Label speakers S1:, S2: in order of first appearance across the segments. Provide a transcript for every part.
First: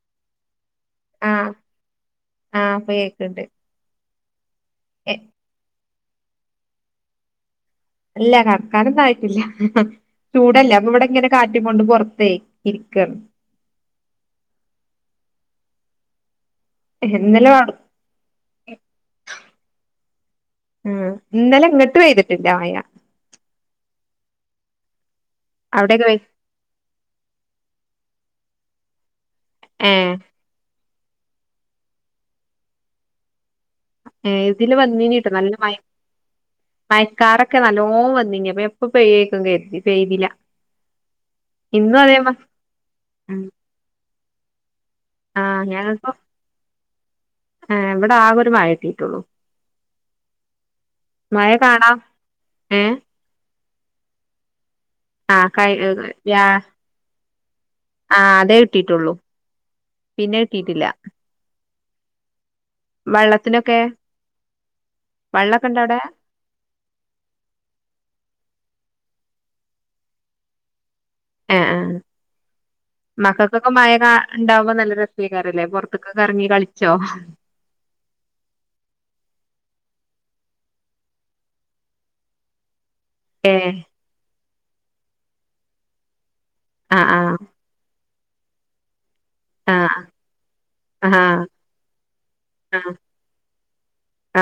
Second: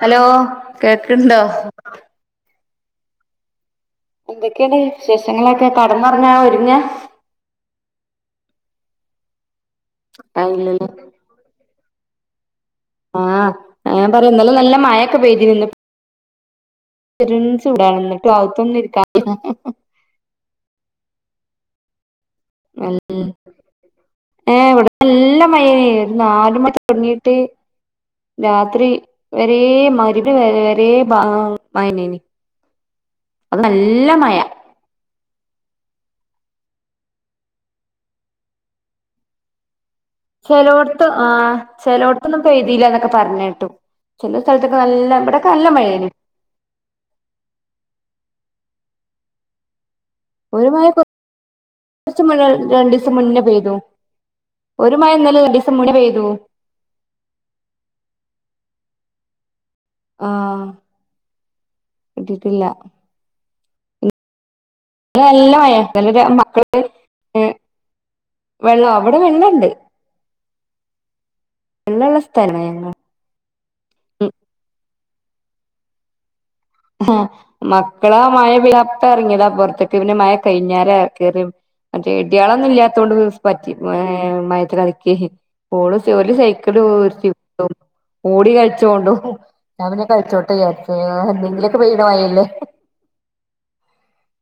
S1: Hello കേക്കണ്ടോ
S2: ആ കേൾക്കണ്ട്
S1: [inaudible] ഒക്കടെ വിശേഷങ്ങളൊക്കെ കടം പറഞ്ഞാ ഒരുങ്ങ
S2: അല്ല കർകാന ആയിട്ടില ചൂടല്ലേ
S1: ആയില്ലല്ലോ
S2: അപ്പൊ ഇവിടെ ഇങ്ങനെ കാറ്റി കൊണ്ട് പുറത്ത
S1: ആഹ് പറയന്നല്ലോ നല്ല മഴൊക്കെ പെയ്തി നിന്ന് ചെ
S2: ഇന്നലെ
S1: ചൂടണന്ന് ക്ലൗത്ത് ഒന്നും ഇരിക്കാ
S2: ആഹ് ഇന്നലെ എങ്ങട്ട് പെയ്തു ണ്ടായ
S1: ഏ ഇവി നല്ല മയന നാലുമണി തുടങ്ങിയിട്ട് രാത്രി വെരേ
S2: ഏഹ്
S1: മരിത് വെരെ വെരേ വാ പയനനി
S2: ഏതില് വന്നീനിട്ടോഷ [unintelligible] നല്ല മയ മയക്കാറൊക്കെ നല്ലോം വന്നീനി അപ്പോ ഞാൻ ഇപ്പ പെയ്യയ്ക്കും കരുതി. പെയ്തില്ല
S1: ചെലോടത്ത് ആ
S2: ഇന്നും അതേമാ
S1: ചെലോടത്ത്ന്ന് പെയ്തീലന്നൊക്കെ പറഞ്ഞേട്ടു. ചെലോ സ്ഥലത്തൊ
S2: ആഹ് ഞാനത് പൊ ആ ഇവിടെ ആകൊരുമഴേ തീറ്റൊള്ളൂ
S1: ഒരു മയ ച്ചു മഴ
S2: ഏഹ്
S1: രണ്ടീസം മുന്നേ പെയ്തു ഒരു മഴ ഇന്നലെ
S2: ആഹ് കൈ
S1: രണ്ടീസം മുന്നേ പെയ്തു
S2: വ്യാ ആ അതെ ട്ടീട്ടുള്ളൂ പിന്നെ കിട്ടീട്ടില്ല.
S1: കിട്ടീട്ടില്ല
S2: വെള്ളത്തിനൊക്കെ
S1: ഇവിടെ നല്ല
S2: വെള്ളൊക്കെ ഇണ്ടോ അവിടെ
S1: മഴേ [unintelligible] രു മക്കള് വെള്ളോ അവിടെ വെള്ളണ്ട്
S2: ആഹ് ആ
S1: വെള്ളള്ള സ്ഥലാണ് ഞങ്ങൾ
S2: മക്കക്കൊക്കെ മഴ കാ ണ്ടാവുമ്പോ നല്ല രസ് കാരല്ലേ പൊറത്ത്ക്ക് ഒക്കെ ഇറങ്ങി കളി
S1: ഹോ മക്കളാ മഴ പെയ്ത അപ്പോ ഇറങ്ങിയതാ പൊറത്ത് ക്ക് പിന്നെ മഴ കയിഞ്ഞേരാ കെയറിയും മറ്റേ ഇടിയാളൊന്നും ഇല്യാ ത്തോണ്ട്
S2: ഏ
S1: സ്പറ്റി മഴ സ്സ് കളിക്യേം പോള് ഓല് സെ
S2: ആഹ് ആഹ്
S1: [unintelligible] ഓടി കളിച്ചോണ്ടു ന്നാ
S2: ആഹ്
S1: പിന്നെ കളിച്ചോട്ടെ വിചാരിച്ചു
S2: ആഹ്
S1: എന്തെങ്കിലും ക്ക് പെയ്ത മഴയല്ലേ
S2: ആഹ്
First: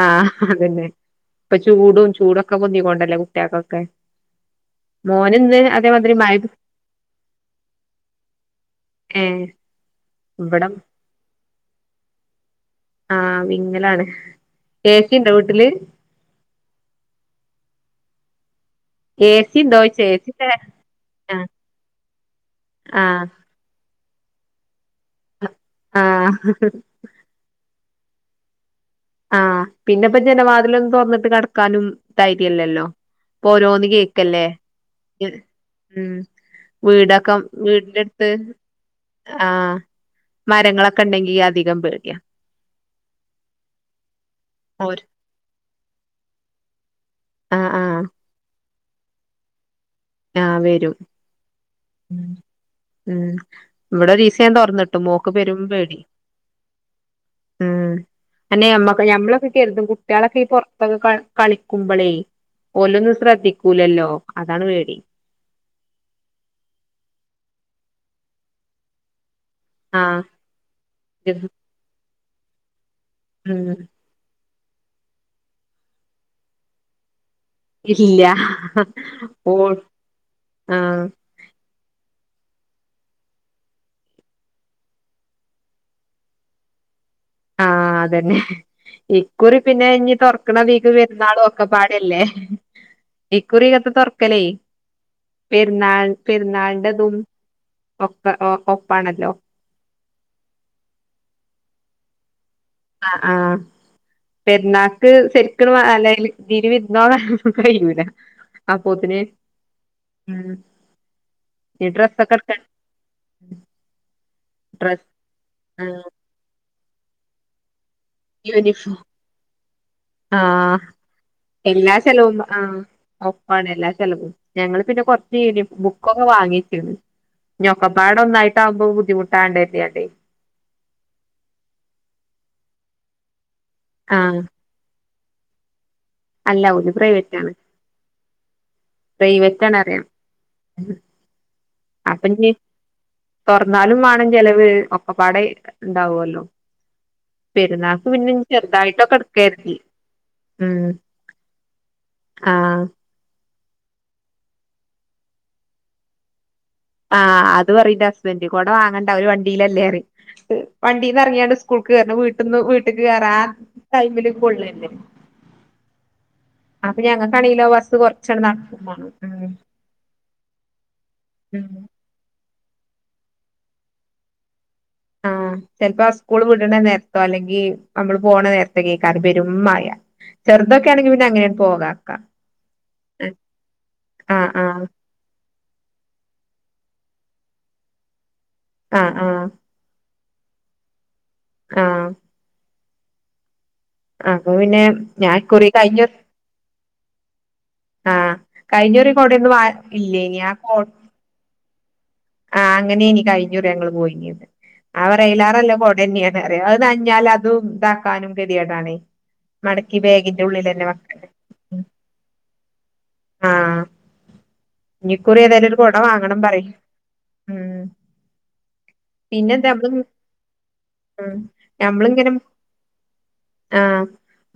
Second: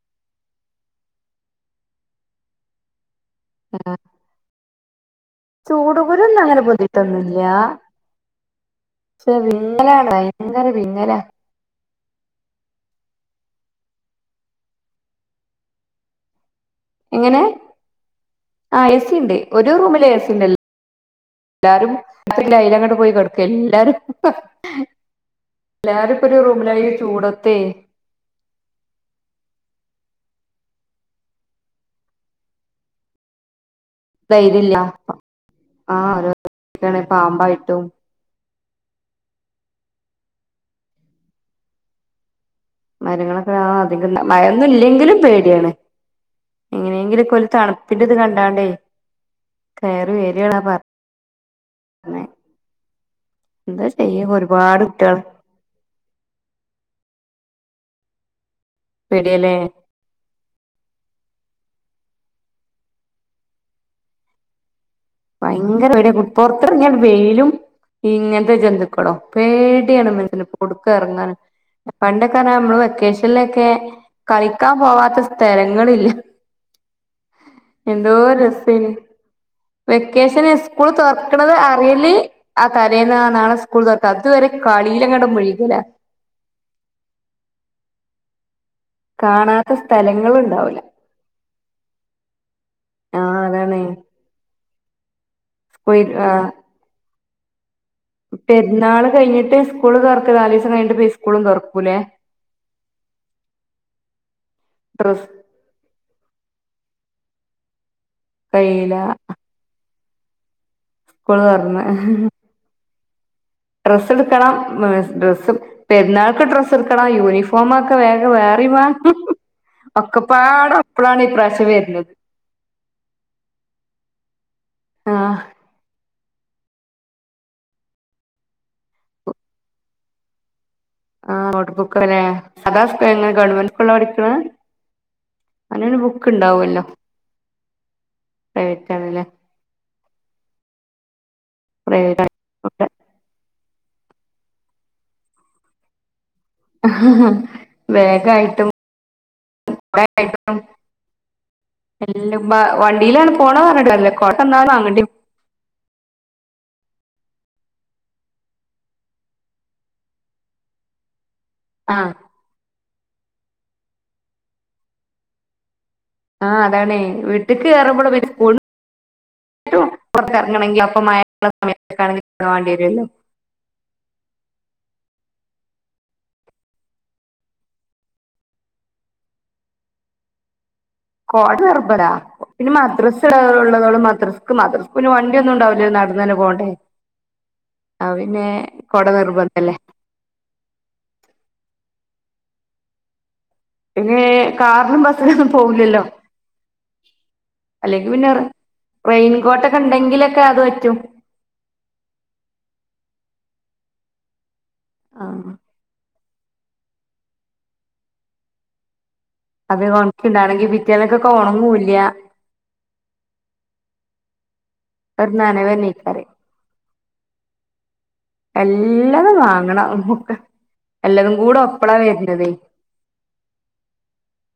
S2: ആഹ് അതന്നെ ഇപ്പ ചൂടും ചൂടൊക്കെ പൊന്തിക്കൊണ്ടല്ലേ ട്യാകൊക്കെ
S1: ചൂടുകുരൊന്നും അങ്ങനെ പൊന്തീട്ടൊന്നൂല്ല
S2: ഏ
S1: ക്ഷെ വിങ്ങലാണ് ഭയങ്കര
S2: ഇവിടെ
S1: വിങ്ങലാ
S2: ആഹ് വിങ്ങലാണ് ഏസീണ്ടാ വീട്ടില്?
S1: ഏഹ് ആ ഏസി
S2: ഏ
S1: ഇണ്ട്
S2: സി
S1: ഒരു
S2: ഉണ്ടോയ്ച്ചാ ഏ സി ഇല്ല
S1: റൂമിലേസിണ്ട്
S2: ആഹ്
S1: എല്ലാരും രാത്രിപിന്നെ അയി ല് അങ്ങോട്ട് പോയി
S2: ആഹ്
S1: കെടക്കെല്ലാരും. എല്ലാരും ഇപ്പൊ
S2: ആഹ്
S1: ഒരു റൂമിലാ ഈ ചൂടത്തേ.
S2: ആഹ് പിന്നെ ഇപ്പ ജനവാതിലൊന്നും തുറന്നിട്ട് കെടക്കാനും ധൈര്യല്ലല്ലോ ഇപ്പോ ഓരോന്ന് കേക്കല്ലേ
S1: ധൈര്യല്ല
S2: ഉം
S1: ആഹ് ക്കാണ്
S2: വീടൊക്കെ
S1: പാമ്പായിട്ടും
S2: വീടിന്റെടുത്ത് ആഹ് മരങ്ങളൊക്കെ ഇണ്ടെങ്കി അധികം പേടിയാ.
S1: മരങ്ങളൊ ആ അധികം മഴയൊന്നും
S2: ഓര്
S1: ഇല്ലെങ്കിലും പേടിയാണ് എങ്ങനെയെങ്കിലും ഒരു
S2: ആഹ്
S1: തണുപ്പിന്റെ ഇത് കണ്ടാണ് [unintelligible]
S2: ആ വരും
S1: പറഞ്ഞെ
S2: ഉം
S1: എന്താ
S2: ഇവിടെ
S1: ചെയ്യ
S2: ഒരീസം ഞാൻ
S1: ഒരുപാട്
S2: തുറന്നിട്ടു
S1: കുട്ടികൾ
S2: മോക്ക് പെരും പേടി ഉം തന്നെ ഞമ്മക്ക് ഞമ്മളൊക്കെ
S1: പേടിയല്ലേ
S2: കരുതും കുട്ട്യാളൊക്കെ ഈ പുറത്തൊക്കെ കളി കളി ക്കുമ്പളേ ഒലൊന്നും ശ്രദ്ധിക്കൂലല്ലോ അതാണ് പേടി.
S1: ഭയങ്കര പേടിയാ പൊറത്തിറങ്ങിയാ വെയിലും ഇങ്ങനത്തെ ജന്തുക്കളും. പേടിയാണ്
S2: ആഹ്
S1: മനുസന് ഇപ്പോ ഔടക്കും ഇറങ്ങാൻ പണ്ടൊക്കെ [unintelligible] വെക്കേഷൻലൊക്കെ
S2: ഉം
S1: കളി ക്കാൻ പോവാത്ത സ്ഥലങ്ങളില്ല. എന്തോ
S2: ഇല്ല.
S1: രസേനി
S2: ഓൾ
S1: വെക്കേഷന് സ്കൂൾ
S2: ആഹ്
S1: തൊർക്കണത് അറ്യല് ആ തലേന്ന് ആ നാളെ സ്കൂൾ തൊർക്കാ. അതുവരെ കളീലങ്ങട് മുഴികലാ.
S2: ആഹ് അതന്നെ ഇക്കുറി
S1: കാണാത്ത
S2: പിന്നെ ഇഞ്ഞ്
S1: സ്ഥലങ്ങളും ഉണ്ടാവൂല
S2: തൊർക്ണതീക്ക് പെരുന്നാളും ഒക്കെ പാടല്ലേ
S1: ആഹ് അതാണ്
S2: ഇക്കുറികത്തെ തൊർക്കലേ പെരുന്നാൾ പെരുന്നാളിന്റെതും ഒക്കെ
S1: പെരുന്നാൾ
S2: ഒപ്പാണല്ലോ
S1: കഴിഞ്ഞിട്ട് സ്കൂള് തൊർക്കാ. നാലീസം കഴിഞ്ഞിട്ട് ഇപ്പ സ്കൂളും തൊർ ക്കുലേ
S2: ആ ആ പെരുന്നാൾക്ക്
S1: ഡ്രസ്സ്
S2: ശരിക്ക്നും അല്ലയ്ല് തീല് വിര്ന്നോണത് കയ്യൂല
S1: കയീല
S2: ഉം
S1: സ്കൂള് തൊർന്ന്. ഡ്രസ്സ് ഇട്ക്കണം [unintelligible] ഡ്രസ്സ്
S2: ആഹ്
S1: പെരുന്നാൾക്ക് ഡ്രസ് [unintelligible] യൂണിഫോമ
S2: യൂണിഫോം ആ
S1: ഒക്കപ്പാടെ ഒപ്പളാണ് ഇപ്രാവശ്യം
S2: എല്ലാ
S1: വരുന്നത്
S2: ചെലവും ആ ഒപ്പാണ് എല്ലാ ചെലവും ഞങ്ങള് പിന്നെ കൊറച്ച്
S1: ആഹ്
S2: യൂണി ബുക്കൊക്കെ വാങ്ങി ഞൊക്കെപ്പാട ഒന്നായിട്ടാകുമ്പോ ബുദ്ധിമുട്ടാണ്ട് [unintelligible]
S1: ആ നോട്ട്ബുക്ക് അല്ലെ [unintelligible] ഗവൺമെന് [unintelligible] പഠിക്കണെ
S2: ആഹ്
S1: [unintelligible]
S2: അല്ല ഓല് പ്രൈവറ്റ് ആണ്
S1: പ്രൈവറ്റ് ആണല്ലേ
S2: പ്രൈവറ്റ് ആണ് അറി
S1: പ്രൈവറ്റ്
S2: അപ്പഞ് എന്നാലും വേണം ചെലവ് ഒക്കപ്പാടെ ഉണ്ടാവുവല്ലോ
S1: വേഗായിട്ടും
S2: ചെറുതായിട്ടൊക്കെ എടുക്കാ കരുതി
S1: [unintelligible]
S2: ഉം ആഹ്
S1: വണ്ടിയിലാണ് പോ പോണ പറഞ്ഞിട്ട് [unintelligible]
S2: ആഹ് അത് പറയുംന്റെ ഹസ്ബൻ്റ് കോട വാങ്ങണ്ട അവര് വണ്ടീലല്ലേറി വണ്ടീന്ന് ഇറങ്ങിയാണ്ട് സ്കൂൾക്ക്
S1: ആഹ്
S2: കയറണം വീട്ടിന്ന് വീട്ടി [unintelligible] ആ ടൈമില് കൊള്ളലെ
S1: ആ അതാണേ വീട്ടിക്ക് കയറുമ്പഴും [unintelligible]
S2: കൊറച്ചാണ്ട് നടക്കും മാണം ഉം
S1: സ്കൂളിന് പുറത്ത് ഇറങ്ങണെങ്കിലോ അപ്പം മഴ [unintelligible]
S2: ഉം
S1: സമയത്ത് ഒക്കെ ആണെങ്കി അ [unintelligible]
S2: ആഹ് ചെലപ്പോ സ്കൂള് വിടണ നേരത്തോ അല്ലെങ്കി നമ്മള് പോകണ നേരത്തൊക്കെ പെരുംമഴ ചെറു
S1: കൊട [unintelligible] പിന്നെ മദ്രസ [unintelligible]
S2: ആഹ്
S1: മദ്രസ്ക്ക്
S2: ആഹ്
S1: മദ്രസ്ക്ക് പിന്നെ വണ്ടി ഒന്നും ഉണ്ടാവി നടന്നന്നെ പോണ്ടേ അവി പിന്നെ കൊട
S2: ആഹ് ആഹ്
S1: നിർബന്ധല്ലേ
S2: അ
S1: ഇങ്ങനെ
S2: പിന്നെ
S1: കാറിനും
S2: ഞാൻ
S1: ബസ്സിനൊന്നും
S2: ഇക്കുറി
S1: പോവുല്ലല്ലോ
S2: കഴിഞ്ഞ
S1: അല്ലെങ്കി പിന്നെ
S2: ആഹ് കഴിഞ്ഞുറി കൊടയൊന്നും വാ
S1: റെയിൻകോട്ടൊക്കെ
S2: ഇല്ലേനി
S1: ഉണ്ടെങ്കിലൊക്കെ അത്
S2: കോട
S1: പറ്റും
S2: ആ അങ്ങനെ ഇനി കഴിഞ്ഞൂറി ഞങ്ങള് പോയിനത്
S1: ആഹ്
S2: അവറയിലാറല്ല കൊടന്നെയ അത് നനഞ്ഞാല് അതും ഇതാക്കാനും കതിയടാണ്
S1: അത് ഒണക്കി ഇടാണെങ്കി പിറ്റേന്നൊക്കൊക്കൊ ഒണങ്ങൂല്ല
S2: ആഹ് ഇനിക്കുറി ഏതായാലും ഒരു കൊട വാങ്ങണം പറയ് ഉം
S1: എല്ലതും
S2: പിന്നെന്താ നമ്മള്
S1: വാങ്ങണം എല്ലതും
S2: ഉം
S1: കൂട ഒപ്പളാ
S2: ഞമ്മളിങ്ങനെ
S1: വരുന്നത്
S2: ആഹ്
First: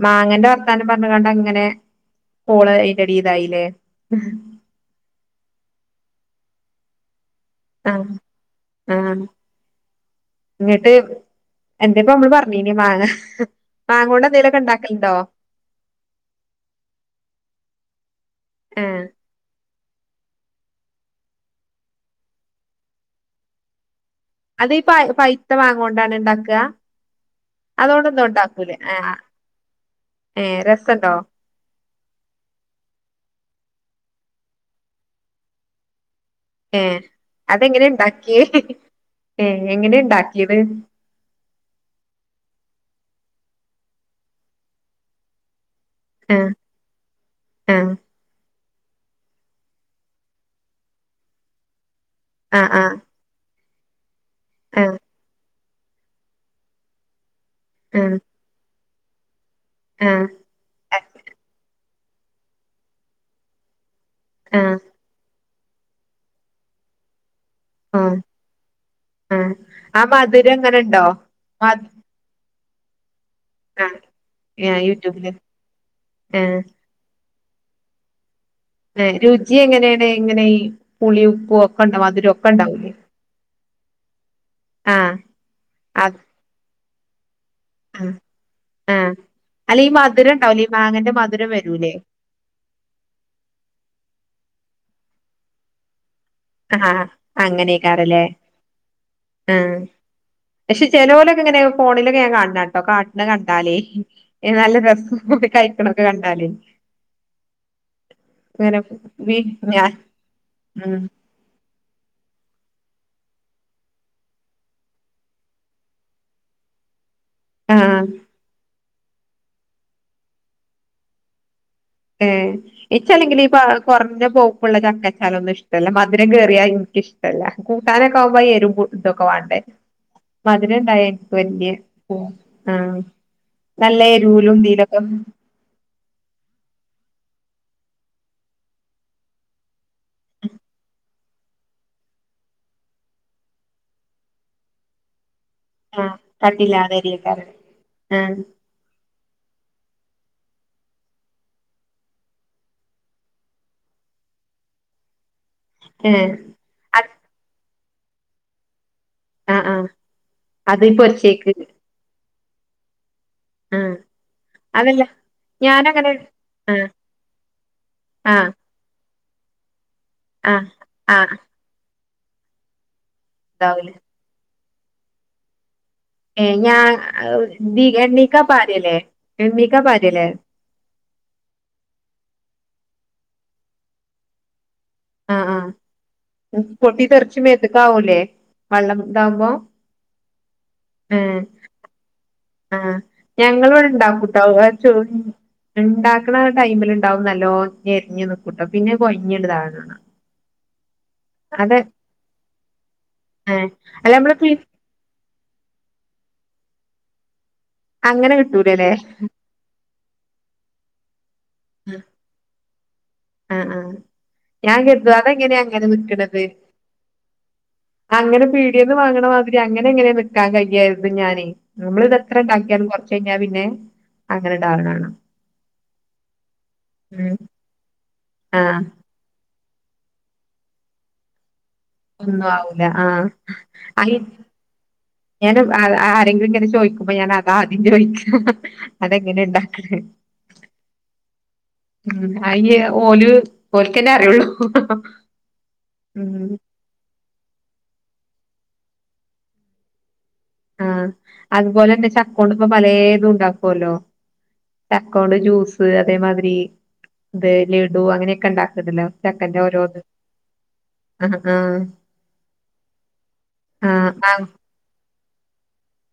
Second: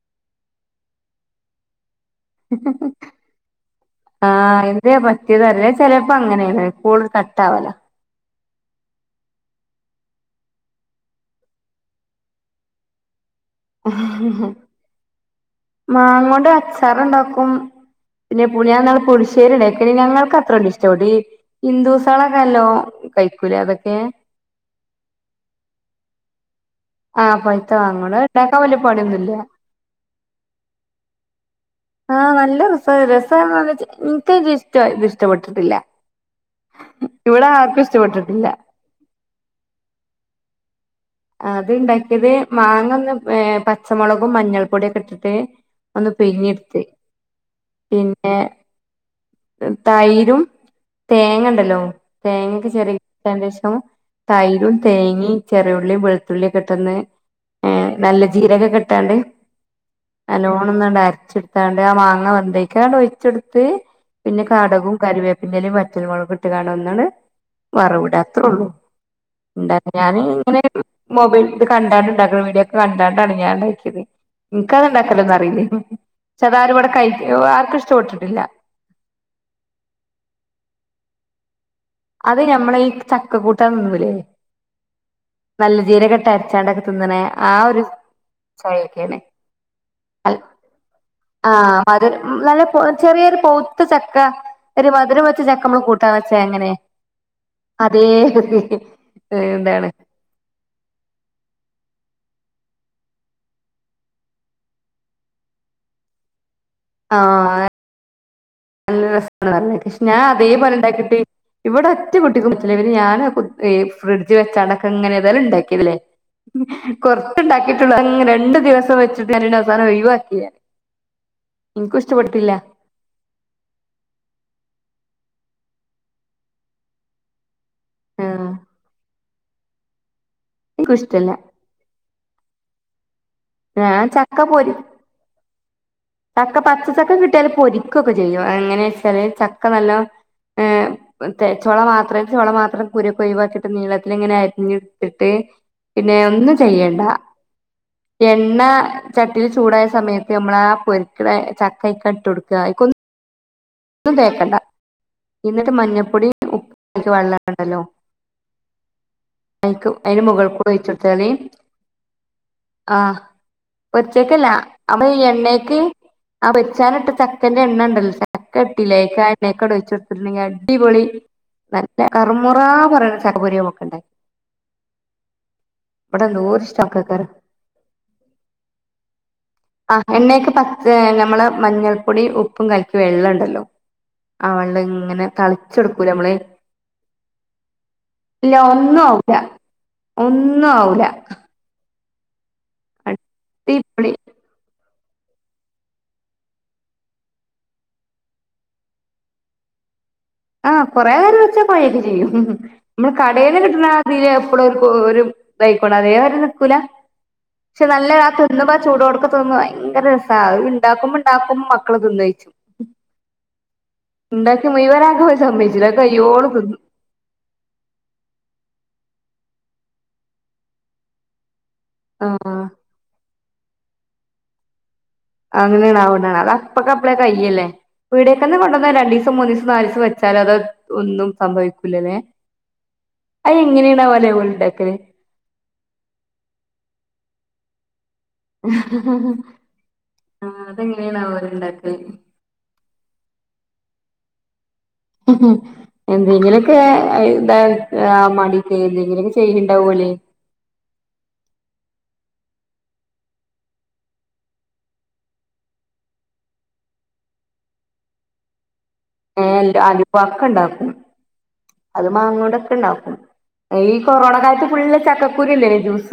S2: മാങ്ങന്റെ വർത്താനം പറഞ്ഞ കണ്ട അങ്ങനെ കോള് അയിന്റെടി ഇതായില്ലേ
S1: ആഹ് എന്തേ പറ്റിയത അല്ലേ ചെലപ്പോ അങ്ങനെ ഏ കോള് ക
S2: അ അഹ എന്നിട്ട് എന്തിപ്പം നമ്മള് പറഞ്ഞീനി മാങ്ങ മാങ്ങോണ്ട് എന്തേലൊക്കെ ഇണ്ടാക്കലുണ്ടോ
S1: മാങ്ങ കൊണ്ട് അച്ചാറുണ്ടാക്കും പിന്നെ പുളിയാന്നാ
S2: ഏഹ്
S1: പുളിശ്ശേരി വെ ഞങ്ങൾക്ക് അത്രയ്ക്ക് [unintelligible] ഹിന്ദുസെൾ നാലോ കഴിക്കൂലെ അതൊക്കെ
S2: അത് പ പൈത്തമാങ്ങോണ്ടാണ് ഇണ്ടാക്കാ
S1: ആ പഴത്ത വാങ്ങണം ഉണ്ടാക്കാ വലിയ
S2: ആഹ്
S1: പണിയൊന്നുല്ല
S2: ഏ രസണ്ടോ
S1: ആ നല്ല റിസ രസ [unintelligible] ഇത് ഇഷ്ടപ്പെട്ടിട്ടില്ല
S2: ഏ
S1: ഇവിടെ ആർക്കും
S2: അതെങ്ങനെ ഇണ്ടാക്കിയേ
S1: ഇഷ്ടപ്പെട്ടിട്ടില്ല
S2: ഏ എങ്ങനെയിണ്ടാക്കിയത്
S1: അത് ഇണ്ടാക്കിയത് മാങ്ങ ഒന്ന് ഏ പച്ചമുളകും മഞ്ഞൾപ്പൊടിയൊക്കെ ഇട്ടിട്ട് ഒന്ന്
S2: ആ
S1: പിഞ്ഞെടുത്ത്
S2: ആ
S1: പിന്നെ തൈരും തേങ്ങണ്ടല്ലോ
S2: ആ
S1: തേങ്ങക്ക്
S2: ആ
S1: ചെറിയ [unintelligible] തൈരും
S2: ആ
S1: തേങ്ങേ ചെറിയു ള്ളിയും വെളുത്തുള്ളിയൊക്കിട്ടൊന്ന്‌ ഏ
S2: ആ
S1: നല്ല ജീരകൊക്കെ [unintelligible]
S2: ആ
S1: നല്ലോണന്നങ്ങാണ്ട് അരച്ചെടുത്താ [unintelligible] മാങ്ങ വെന്തേക്കാണ്ട് ഒഴിച്ചെടുത്ത് പിന്നെ
S2: ആ ആ
S1: കാടകോം കരിവെ പിന്നലേം വറ്റല് മുളക് ഇട്ട്കാണ്ട്ഒന്നണ്ട്
S2: ആ
S1: വറവിടാ അത്രേള്ളൂ. [unintelligible]
S2: ആ
S1: ഞാന്
S2: മധുരം
S1: ഇങ്ങനെ
S2: എങ്ങനെണ്ടോ
S1: മൊബൈൽ ഇത്
S2: മധ്
S1: കണ്ടാണ്ടുണ്ടാക്കണ വീഡിയോ [unintelligible] അതെ ഞാൻ
S2: ആ
S1: കഴിച്ചത്
S2: ആ
S1: ൻക്കത്
S2: യൂട്യൂബില്
S1: ഉണ്ടാക്കണ്ടെന്നറിയില്ലെന്നു
S2: ആ
S1: ചേലാരിവിടെ കഴി ഇവിടെ ആർക്കും ഇഷ്ടപ്പെട്ടിട്ടില്ല
S2: ല്ലെ രുചി എങ്ങനെയാണ് എങ്ങനെഈ പുളി ഉപ്പോ
S1: അത് ഞമ്മള ചക്ക കൂട്ടാൻ തിന്നൂലേ
S2: ആ
S1: നല്ല
S2: അത്
S1: ജീരകം ഇട്ട് അരച്ചാണ്ടൊക്കെ തിന്നണേ ആ ഒരു
S2: ആ
S1: ചൊവ്വേക്കാണ്
S2: അല്ല ഈ മധുരം ഉണ്ടാവൂലേ ഈ മാങ്ങന്റെ മധുരം
S1: ആ
S2: വരൂലേ
S1: [unintelligible] നല്ല ചെറിയൊരു പൗത്ത ചക്ക ഒരു മധുരവെ ത്ത ചക്ക മ്മള് കൊ ത്താച്ച അങ്ങനെ
S2: ആ അങ്ങനെയക്കാറല്ലേ ആ
S1: എന്താണ്
S2: പക്ഷെ ചെലോലൊക്കെ ഇങ്ങനെ ഫോണിലൊക്കെ ഞാൻ കാൺണട്ടോ കാട്ടണ കണ്ടാലേ നല്ല രസ കഴിക്കണ കണ്ടാല്
S1: ആ
S2: വി
S1: നല്ല
S2: ഞാൻ
S1: [unintelligible] അതേ പോലെ
S2: ഉം
S1: ഉണ്ടാക്കിട്ട് ഇവിടെ ഒറ്റ കുട്ടിക്കും റ്റില്ല, പിന്നെ ഞാൻ ഫ്രിഡ്ജ് വെച്ചാണ്ടക്ക ങ്ങനെ, തയാലും ണ്ടാക്കിയതല്ലേ. കൊറത്തുണ്ടാക്കിയിട്ടുള്ളൂ,
S2: ആഹ്
S1: രണ്ടു ദിവസം വെ സാന ഒഴിവാക്കിഞാൻ.
S2: ഏഹ്, ഇച്ച അല്ലെങ്കിലിൽ ഇപ്പ കുറഞ്ഞ പോക്കുള്ള ചക്കച്ചാലം ഒന്നും ഇഷ്ടല്ല മധുരം കയറിയാൽ എനിക്കിഷ്ടല്ല. കൂട്ടാനൊക്കെആവുമ്പോ
S1: ആഹ്
S2: അത് എരും പു വാണ്ടേ മധുരം
S1: എനിക്കും
S2: ഇണ്ടായ ഇൻക്ക്
S1: ഇഷ്ടല്ല
S2: വല്യ ആ നല്ല
S1: ഞാൻ ചക്ക
S2: എരൂലും
S1: പൊരി
S2: [unintelligible]
S1: ചക്ക പച്ചച്ചക്ക കിട്ടിയാല് പൊരിക്കക്കെ ചെയ്യും, അങ്ങനെ ച്ചാല് ചക്ക നല്ലോ ഏ ചൊള മാത്രം ചൊള മാത്രം കുരു കൊഴിവാക്കിട്ട് നീളത്തി ങ്ങനെ അരിഞ്ഞിട്ത്തിട്ട്
S2: ആഹ്
S1: പിന്നെ ഒന്നും
S2: കട്ടില്ലാതെ
S1: ചെയ്യണ്ട,
S2: അരിയേക്കാരം ആഹ്
S1: എണ്ണ ചട്ടിൽ ചൂടായ സമയത്ത് നമ്മള ആ, പൊരിക്കട ചക്കക ഇട്ട് കൊടുക്ക ന്നും തേക്കണ്ട എന്നിട്ട് മഞ്ഞൾപ്പൊടിയ
S2: ഏഹ്
S1: ഉപ്പിന്റെ വെള്ളണ്ടല്ലോ,
S2: ആഹ്
S1: അയ്ക്ക്
S2: ആഹ്
S1: അയ്‌ന്റെ മുകൾക്കൂടെ
S2: അത്
S1: ഒഴിച്ചോട്ത്താല്
S2: പൊരിച്ചേക്ക്
S1: ആഹ്
S2: ആഹ്
S1: പോര്ച്ചേക്കല്ല അപ്പ
S2: അതല്ല
S1: ഈ എണ്ണയ്ക്ക്
S2: ഞാനങ്ങനെ
S1: ആ
S2: ആഹ്
S1: വച്ചാനിട്ട് ചക്കന്റെ എണ്ണ ഇണ്ട
S2: ആഹ്
S1: ചട്ടിലേക്ക [unintelligible]
S2: ആഹ്
S1: അടിപൊളി
S2: ആഹ്
S1: ന കറമുറ പറയണ
S2: ഇതാവൂലേ
S1: [unintelligible]
S2: ഏഹ്
S1: ഇവിടെന്തൂര
S2: ഞാൻ
S1: ഇഷ്ടമക്കക്കറി,
S2: ദി എണ്ണീക്കാ പാരല്ലേ എണ്ണീക്കാ
S1: ആ
S2: പാരല്ലേ
S1: എണ്ണക്ക് പ നമ്മള് മഞ്ഞൾപ്പൊടിം ഉപ്പും കലക്കി വെള്ളണ്ടല്ലോ ആ വെ അങ്ങനെ
S2: ആഹ് ആഹ്
S1: തളിച്ചെടുക്കൂലെ നമ്മള്,
S2: പൊട്ടി തെറിച്ച് മേത്ത്ക്കാവൂലേ
S1: ഇല്ല
S2: വള്ളം
S1: ഒന്നും ആവൂല
S2: ഇതാവുമ്പോ
S1: ഒന്നും ആവൂല
S2: ആഹ ഞങ്ങളവിടെ
S1: അടിപൊളി
S2: ഇണ്ടാക്കൂട്ടോ, ഇണ്ടാക്കണ ടൈമിലിണ്ടാവും, നല്ലോ ഞെരിഞ് നിക്കൂട്ടോ, പിന്നെ കൊഴഞ്ഞണ്ട് [unintelligible]
S1: ആഹ് കൊറേരം വെച്ചാൽ കൊയൊക്കെ ചെയ്യും, ഇമ്മള് കടേൽന്ന്
S2: ഏഹ്
S1: കിട്ടുന്ന
S2: അല്ല
S1: അതിൽ
S2: നമ്മള്
S1: എപ്പഴ
S2: പി-
S1: ഒരു [unintelligible] കുല പക്ഷെ നല്ല
S2: അങ്ങനെ
S1: രാത്ത് നിന്നുമ്പോ
S2: കിട്ടൂലല്ലേ
S1: ചൂടോടൊക്കെ തിന്നാ ഭയങ്കര രസാ [unintelligible] ണ്ടാക്കുമ്പോ മക്കള് തിന്നയിച്ചു ഉണ്ടാക്കി മുയ്വനാ
S2: അത് എങ്ങന അങ്ങനെ നിക്കണത് അങ്ങനെ പീടിയെന്നു ഇത് വാങ്ങണ മാതിരി അങ്ങനെ എങ്ങനെയെ നിക്കാൻ കഴിയ്യായിരുന്നു ഞാനെ നമ്മളിതെത്ര
S1: ആഹ്
S2: ഉണ്ടാക്കിയാലും കൊറച്ച കഴിഞ്ഞാ പിന്നെ അങ്ങന, ണ്ടാവിണാനാ
S1: അങ്ങനെണാവനെ അത് അപ്പൊ കപ്പള
S2: ഉം
S1: കയ്ല്ലേ വീടേക്കന്ന്
S2: ആഹ്
S1: കൊണ്ടന്നോ രണ്ട ദിവം മന്നിവ [unintelligible] മനസ് വെച്ചാ അത് ഒന്നും സംഭവിക്കും
S2: ഒന്നും ആവില്ല ആ
S1: എങ്ങനെയാണ്
S2: അയി
S1: ആവോലെ ഓല് ഇണ്ടാക്കല്
S2: ഞാൻ ആരെങ്കിലും ഇങ്ങനെ ചോദിക്കുമ്പോ ഞാൻ അതാ യി
S1: ആ അതെങ്ങനെയാണാവോ ഉണ്ടാക്ക
S2: ഉം അയിലേ ഓല് എന്നെ അറിയുള്ളൂ
S1: ഉം
S2: ഉം
S1: എന്തെങ്കിലൊക്കെ മടി ടെയില് എന്തെങ്കിലുലൊക്കെ ചെയ്യണ്ടാവൂലേ
S2: ആഹ അതുപോലെ തന്നെ ചക്കോണ്ട് ഇപ്പൊ പലേതും ഉണ്ടാക്കുവല്ലോ ചക്കോണ്ട് ജ്യൂസ് അതേമാതിരി ഇത് ലഡു അങ്ങനെയൊക്കെ ഉണ്ടാക്ക
S1: ഏ അതൊക്കെ ഉണ്ടാക്കും
S2: ആഹ് ആഹ്
S1: അത് മാങ്ങണ്ടൊക്കെ ഉണ്ടാക്കും ഈ
S2: ആഹ്
S1: കൊറോണ
S2: ആഹ്
S1: കാലത്ത് ഫുള്ള ചക്ക ക്കുരിയല്ലേജൂസ്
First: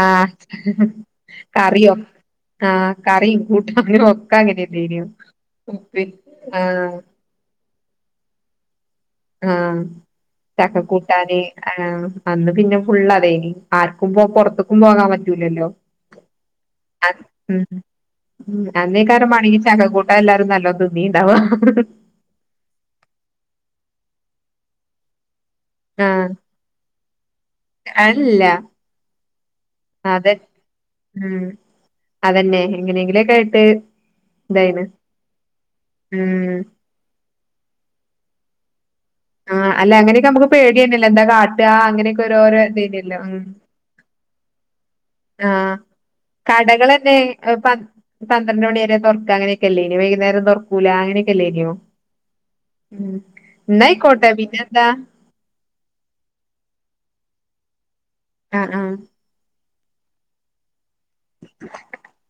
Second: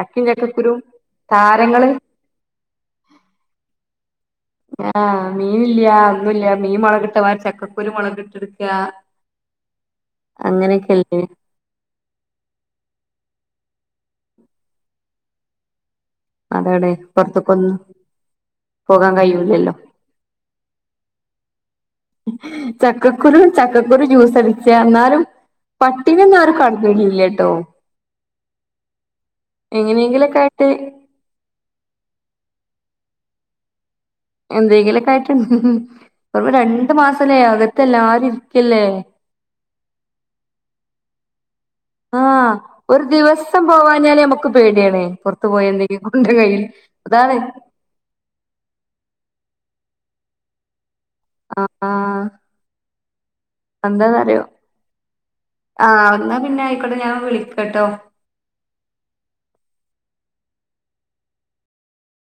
S2: ആ കറി
S1: താരങ്ങള്
S2: ഒക്ക ആഹ് കറി കൂട്ടനൊക്കെ
S1: ആഹ് മീൻ ഇല്ല ഒന്നുംല്ല മീൻ
S2: ആഹ്
S1: മുളകിട്ടമാ ചക്കക്കൊരു മുളക കിട്ട ക്കുവാ
S2: ആ ചക്കക്കൂട്ടാന് ആ അന്ന് പിന്നെ ഫുള്ളതേ ആർക്കും പോ പുറത്തക്കും പോകാൻ പറ്റൂലല്ലോ
S1: അതവിടെ പൊറത്ത്ക്കൊന്നും പോകാൻ
S2: അന്നേക്കാരമാണങ്കി ഈ
S1: കഴിയൂലല്ലോ
S2: ചക്ക കൂട്ടാന്എല്ലാരും നല്ലോ തിന്നീണ്ടവ
S1: ചക്കക്കുരു ചക്കക്കുരു ജ്യൂസ് അടിച്ച എന്നാലും
S2: ആഹ്
S1: പട്ടിണിനാരും കടക്കണ്ടില്ലട്ടോ
S2: അല്ല അതെ
S1: എങ്ങനെയെങ്കിലൊക്കെ ആയിട്ട്
S2: എങ്ങനെങ്കിലുമൊക്കെ ആയിട്ട് ഇതായിണ്
S1: എന്തെങ്കിലൊക്കെ ആയിട്ടു ഉം രണ്ടു മാസലേ അകത്തെല്ലാരും ഇരിക്കല്ലേ
S2: ആഹ് അല്ല അങ്ങനെയൊക്കെ നമുക്ക് പേടിയാണല്ല എന്താ കാട്ട താ അങ്ങനെയൊക്കെ
S1: ആഹ്
S2: ഓരോരോ
S1: ഒരു
S2: ഇതന്നല്ലോ
S1: ദിവസം പോവാഞ്ഞാല് നമുക്ക് പേടിയാണ് പുറത്തു പോയി
S2: ആഹ
S1: എന്തെങ്കിലും കൊണ്ട് കയ്യിൽ
S2: കടകളക്കെ
S1: അതാണ്
S2: പന്ത്രണ്ട് മണിവരെ തുറക്ക അങ്ങനെയൊക്കെയല്ലേ വൈക്ന്നേരം തൊറ്ക്കൂല അ
S1: അ ആ
S2: ന്നായിക്കോട്ടെ
S1: എന്താന്നറിയോ
S2: പിന്നെന്താ
S1: ആ ന്നാ പിന്നെ അയ്ക്കോട്ടെ ഞാൻ വിളിക്കട്ടോ
S2: ആഹ് ആഹ്